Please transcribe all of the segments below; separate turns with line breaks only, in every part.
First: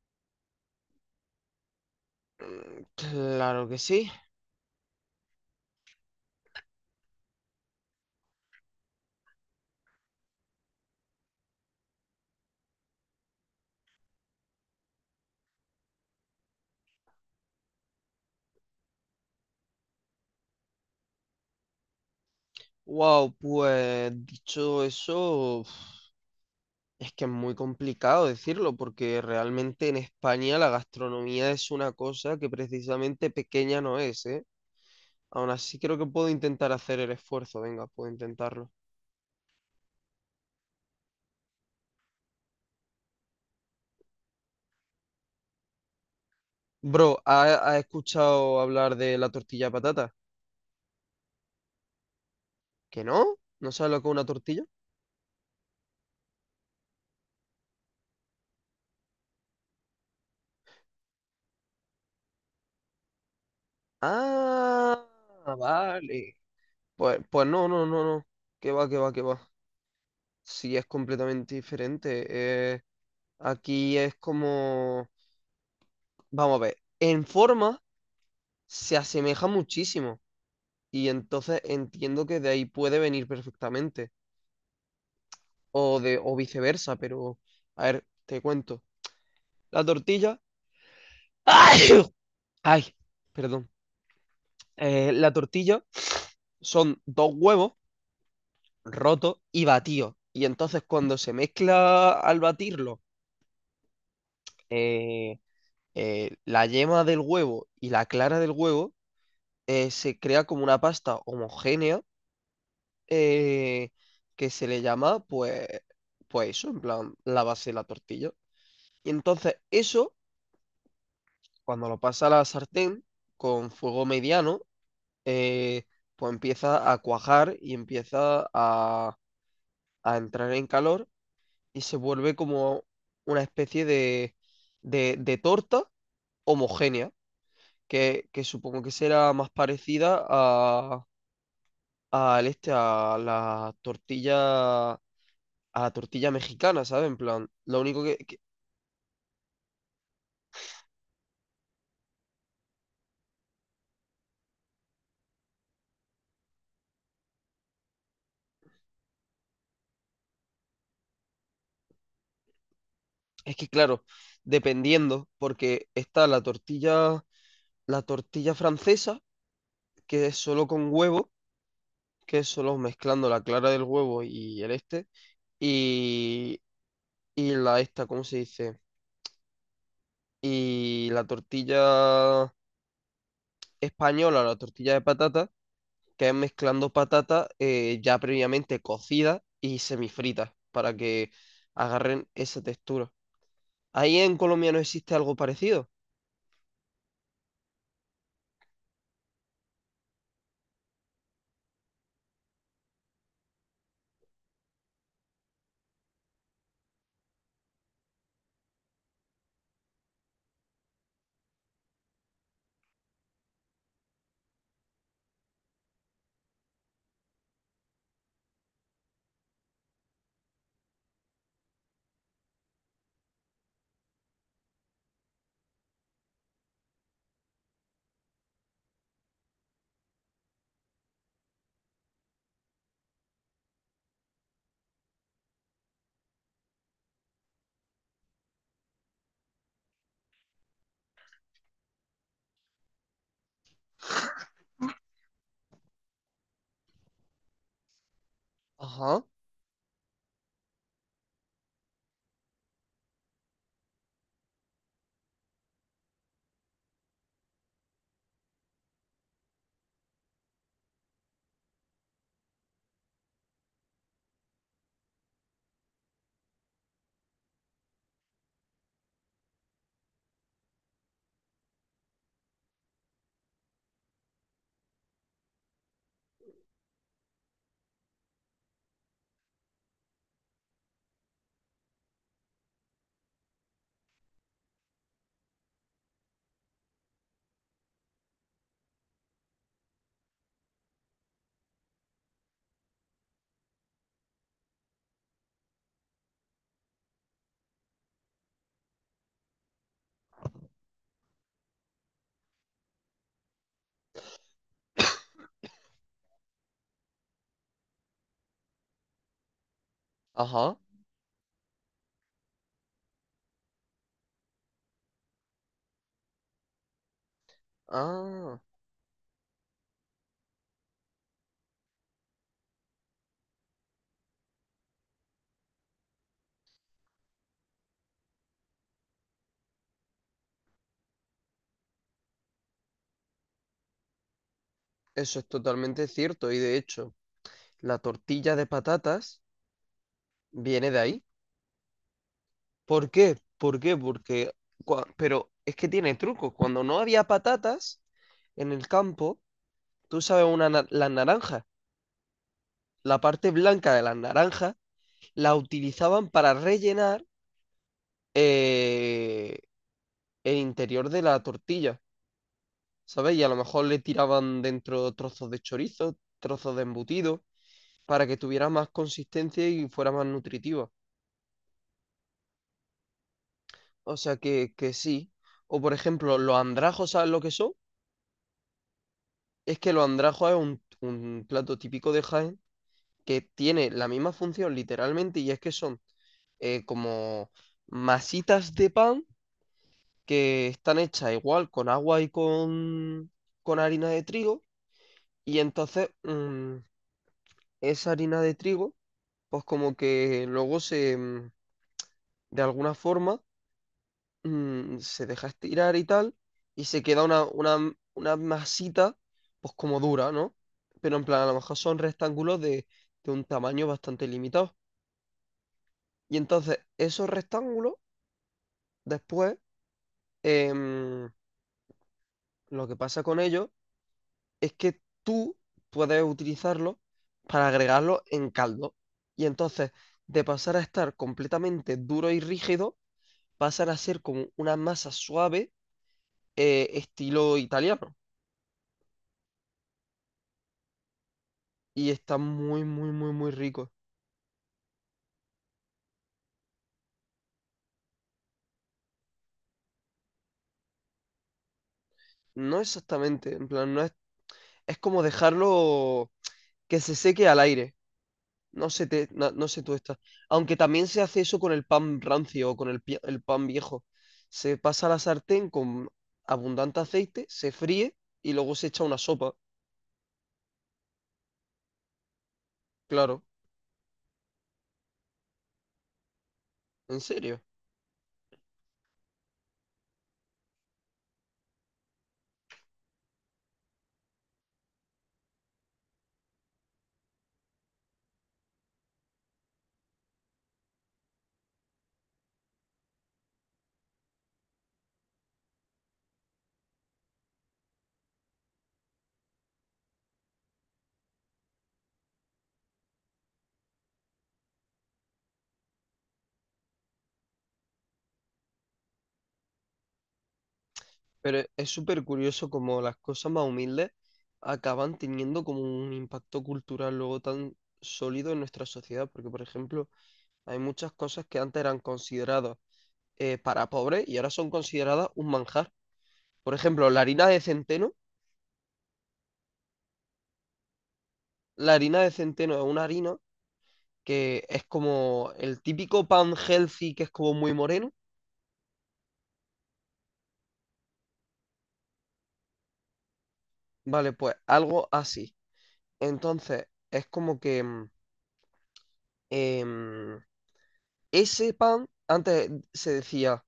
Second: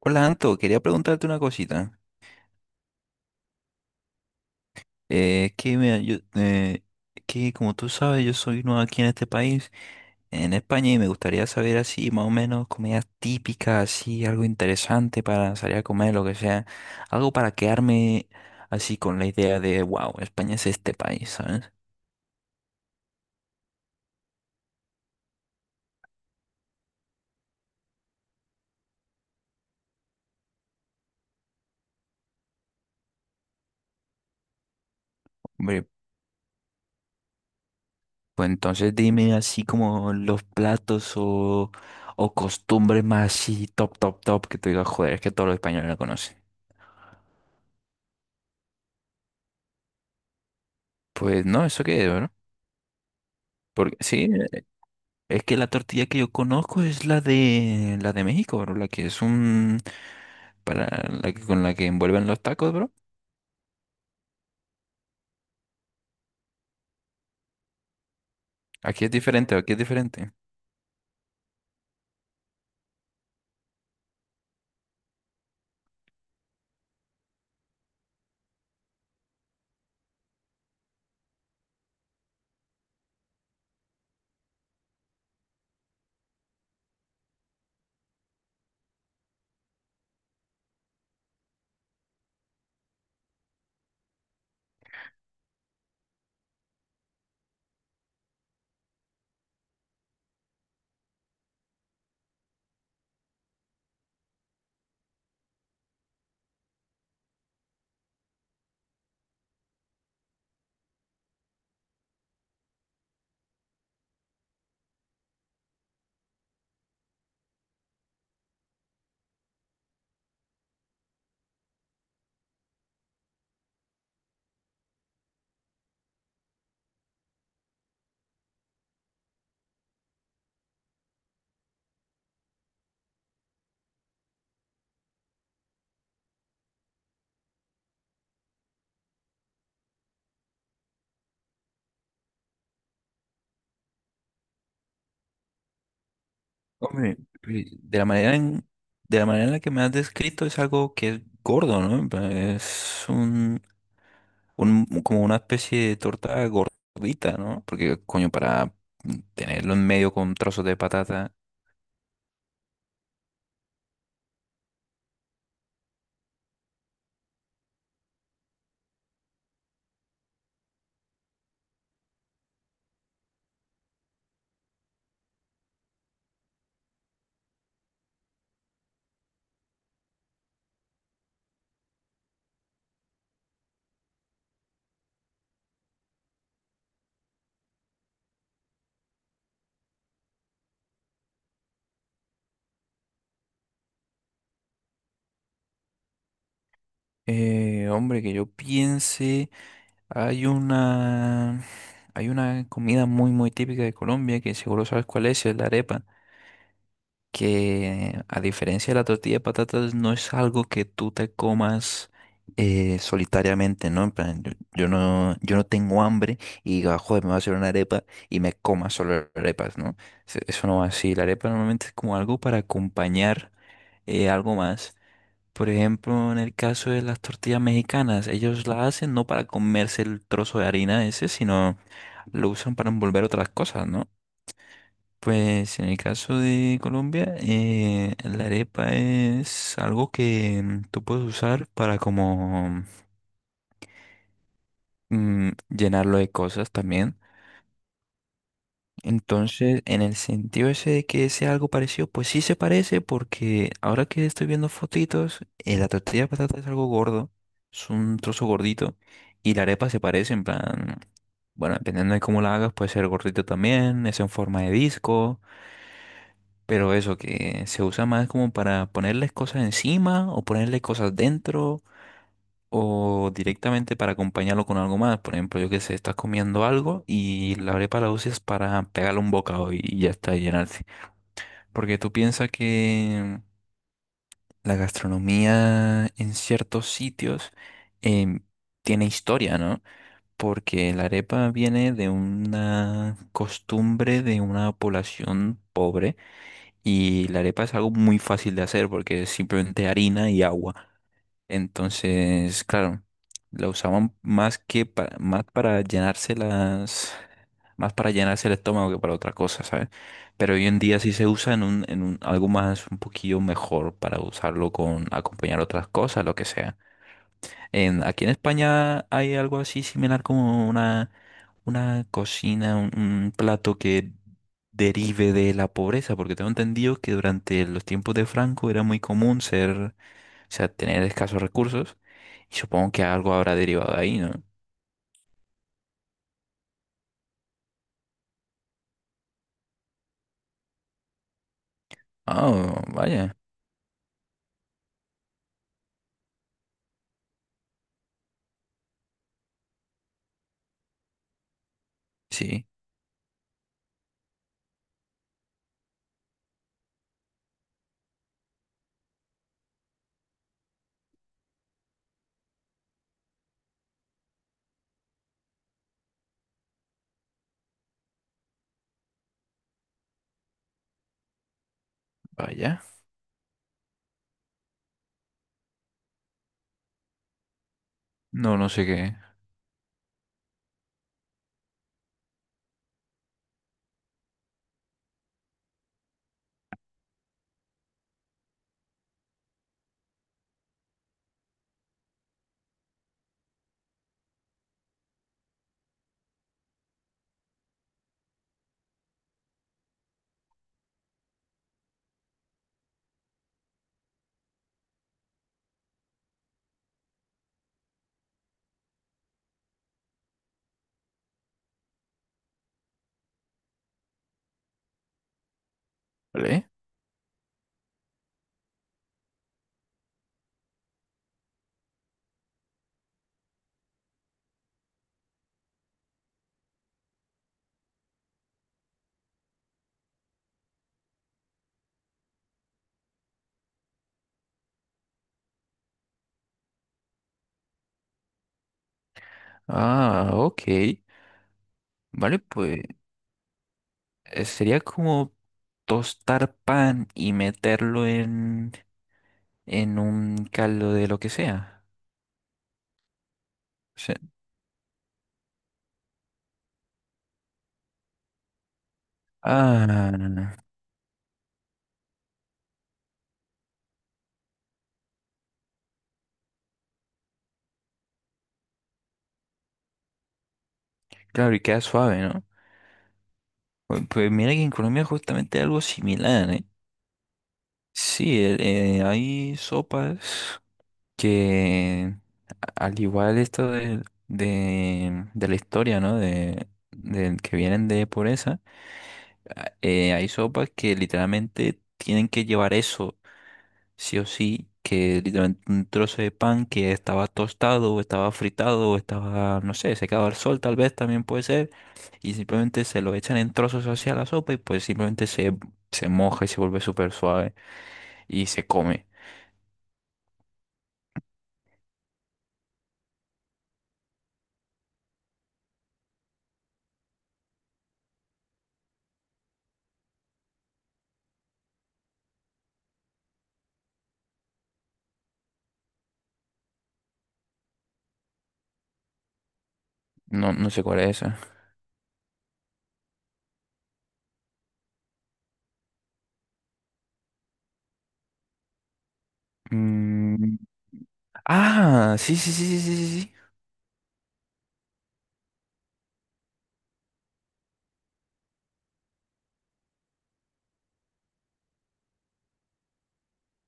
Hola Anto, quería preguntarte una cosita.
Mm, claro que sí.
Es que mira, yo, que como tú sabes, yo soy nuevo aquí en este país, en España, y me gustaría saber así, más o menos, comidas típicas, así, algo interesante para salir a comer, lo que sea. Algo para quedarme así con la idea de, wow, España es este país, ¿sabes?
Wow, pues dicho eso, uf, es que es muy complicado decirlo porque realmente en España la gastronomía es una cosa que precisamente pequeña no es, ¿eh? Aún así
Hombre,
creo que puedo intentar hacer el esfuerzo, venga, puedo
pues
intentarlo.
entonces dime así como los platos o costumbres más así, top, top, top, que tú digas, joder, es que todos los españoles la conocen.
Bro, ¿has escuchado hablar de la tortilla de patata?
Pues no, ¿eso qué es?
¿Que no? ¿No sabes
Porque
lo que es una
sí,
tortilla?
es que la tortilla que yo conozco es la de México, bro, la que es un para la que con la que envuelven los tacos, bro.
Ah, vale. Pues, pues no. Que va, que
Aquí es
va, que va.
diferente, aquí es diferente.
Sí, es completamente diferente. Aquí es como, vamos a ver, en forma se asemeja muchísimo y entonces entiendo que de ahí puede venir perfectamente o de o viceversa, pero a ver, te cuento. La tortilla, ¡ay! Ay, perdón. La tortilla son dos huevos rotos y batidos y entonces cuando se mezcla al batirlo eh, la yema del huevo y la clara del huevo, se crea como una pasta homogénea, eh, que se le llama, pues, pues eso, en plan, la base de la tortilla. Y entonces eso, cuando lo pasa a la sartén con fuego mediano, eh, pues empieza a cuajar y empieza a entrar en calor y se vuelve como una especie de torta homogénea, que supongo que será más parecida a, al este, a la tortilla mexicana, ¿sabes?
Hombre,
En plan,
pues,
lo único que-
de la manera en la que me has descrito es algo que es gordo, ¿no? En plan, es un- como una especie de torta gordita, ¿no? Porque coño, para tenerlo en medio con trozos de patata,
es que, claro, dependiendo, porque está la tortilla francesa, que es solo con huevo, que es solo mezclando la clara del huevo y el este, y, y la esta, ¿cómo se dice? Y la tortilla española, la tortilla de patata, que es mezclando patata, ya previamente cocida y semifrita, para que agarren esa textura. Ahí en Colombia no existe algo parecido.
hombre, que yo piense. Hay una, Hay una comida muy, muy típica de Colombia que seguro sabes cuál es la arepa, que a diferencia de la tortilla de patatas no es algo que tú te comas solitariamente, ¿no? En plan, yo no tengo hambre y diga, joder, me voy a hacer una arepa y me coma solo arepas, ¿no? Se- eso no va así. La arepa normalmente es como algo para acompañar algo más. Por ejemplo, en el caso de las tortillas mexicanas, ellos la hacen no para comerse el trozo de harina ese, sino lo usan para envolver otras cosas, ¿no? Pues en el caso de Colombia, la arepa es algo que tú puedes usar para como llenarlo de cosas también.
Ajá,
Entonces, en el sentido ese de que sea algo parecido, pues sí se parece porque ahora que estoy viendo fotitos, la tortilla de patata es algo gordo, es un trozo gordito y la arepa se parece en plan, bueno, dependiendo de cómo la hagas, puede ser gordito también, es en forma de disco, pero eso que se usa más como para ponerles cosas encima o ponerle cosas dentro o directamente para acompañarlo con algo más. Por ejemplo, yo que sé, estás comiendo algo y la arepa la usas para pegarle un bocado y ya está, y llenarse. Porque tú piensas que la gastronomía en ciertos sitios em, tiene historia, ¿no? Porque la arepa viene de una costumbre de una población pobre y la arepa es algo muy fácil de hacer porque es simplemente harina y agua. Entonces, claro, la usaban más que para, más para llenarse las, más para llenarse el estómago que para otra cosa, ¿sabes? Pero hoy
ajá.
en día sí se usa en un- algo más, un poquillo mejor para usarlo con acompañar otras cosas, lo que sea. En, aquí en
Ah,
España hay algo así similar como una cocina, un plato que derive de la pobreza, porque tengo entendido que durante los tiempos de Franco era muy común ser sea, tener escasos recursos, y supongo que algo habrá derivado de ahí, ¿no?
eso es totalmente cierto. Y de hecho, la tortilla de patatas viene de ahí.
Ah,
¿Por
vaya,
qué? ¿Por qué? Porque... Pero es que tiene truco. Cuando no había patatas en el campo, tú sabes, las naranjas,
sí,
la parte blanca de las naranjas, la utilizaban para rellenar, eh, el interior de la tortilla, ¿sabes? Y a lo mejor le tiraban dentro trozos de chorizo, trozos de embutido, para que tuviera más consistencia y fuera más nutritiva.
vaya.
O sea que sí. O por ejemplo, los andrajos, ¿sabes lo que son?
No, no sé qué.
Es que los andrajos es un plato típico de Jaén que tiene la misma función literalmente y es que son, como masitas de pan que están hechas igual con agua y con harina de trigo y entonces, mm, esa harina de trigo pues como que luego se, mm, de alguna forma, mm, se deja estirar y tal, y se queda una masita, pues como dura, ¿no? Pero en plan, a lo mejor son rectángulos de un tamaño bastante limitado. Y
¿Vale?
entonces, esos rectángulos, después, em, lo que pasa con ellos es que tú puedes utilizarlos para agregarlos en caldo. Y entonces, de pasar a estar completamente duro y rígido, pasan a ser como una masa suave, estilo italiano.
Ah, ok.
Y está
Vale, pues
muy, muy, muy, muy rico.
sería como tostar pan y meterlo en un caldo de lo que sea.
No exactamente, en plan, no es,
O
es como dejarlo que se seque al aire, no, no se tuesta.
ah,
Aunque también se hace eso con el pan rancio o con el, el pan viejo. Se pasa a la sartén con abundante aceite, se fríe y luego se echa una sopa,
claro, y queda suave, ¿no?
claro,
Pues, pues mira que en Colombia justamente algo similar, ¿eh?
en serio.
Sí, el- hay sopas que a- al igual esto de, de la historia, ¿no? De, del que vienen de pobreza, a- hay sopas que literalmente tienen que llevar eso, sí o sí, que literalmente un trozo de pan que estaba tostado o estaba fritado o estaba, no sé, secado al sol tal vez también puede ser, y simplemente se lo echan en trozos hacia la sopa y pues simplemente se, se moja y se vuelve súper suave y se come.
Pero es súper curioso como las cosas más humildes acaban teniendo como un impacto cultural luego tan sólido en nuestra sociedad, porque por ejemplo... hay muchas cosas que antes eran consideradas, para pobres y ahora son consideradas un manjar. Por ejemplo, la harina de centeno.
No, no sé cuál es esa.
La harina de centeno es una harina que es como el típico pan healthy que es como muy moreno.
Ah, sí, sí, sí, sí, sí, sí.
Vale, pues algo así. Entonces, es como que, mm, em, ese pan, antes se decía,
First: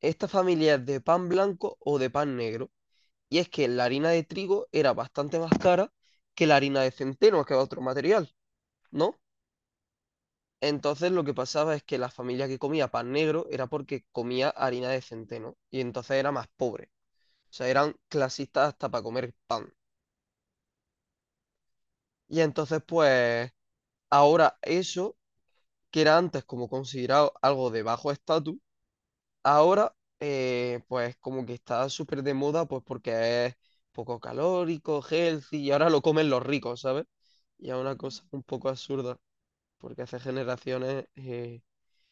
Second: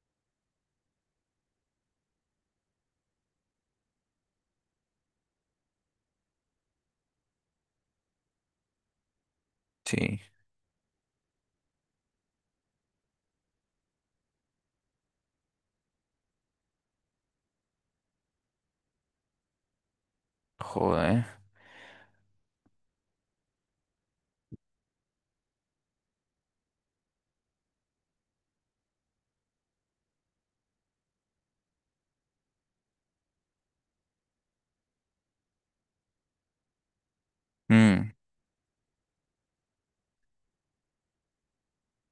esta familia es de pan blanco o de pan negro. Y es que la harina de trigo era bastante más cara que la harina de centeno, que es otro material, ¿no?
Sí, sí,
Entonces lo que pasaba es que la familia que comía pan negro era porque comía harina de centeno y entonces era más pobre. O sea, eran clasistas hasta para comer.
joder.
Y entonces pues ahora eso, que era antes como considerado algo de bajo estatus, ahora, pues como que está súper de moda pues porque es poco calórico, healthy y ahora lo comen los ricos, ¿sabes? Y es una
Mm,
cosa un poco absurda porque hace generaciones,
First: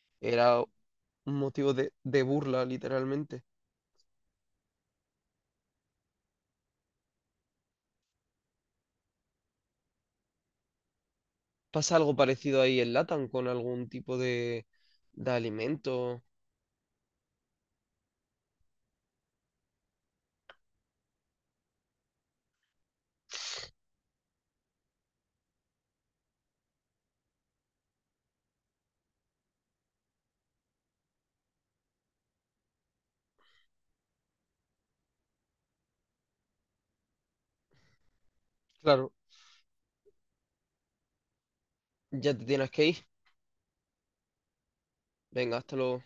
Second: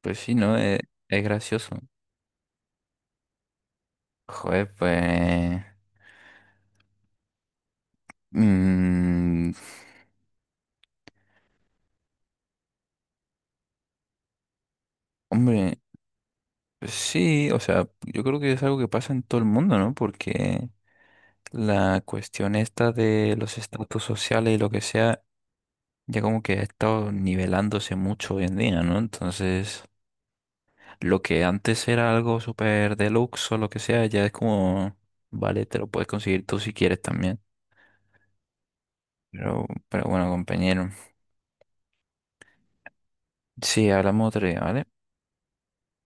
pues sí, ¿no?
era un
Es
motivo
gracioso.
de burla literalmente.
Joder, pues... mm,
¿Pasa algo parecido ahí en LATAM con algún tipo de
hombre,
alimento?
pues sí, o sea, yo creo que es algo que pasa en todo el mundo, ¿no? Porque la cuestión esta de los estatus sociales y lo que sea, ya como que ha estado nivelándose mucho hoy en día, ¿no? Entonces, lo que antes era algo súper deluxe o lo que sea, ya es como, vale, te lo puedes conseguir tú si quieres también.
Claro.
Pero bueno, compañero.
Ya te tienes que ir.
Sí, hablamos otro día, ¿vale?
Venga, hasta luego.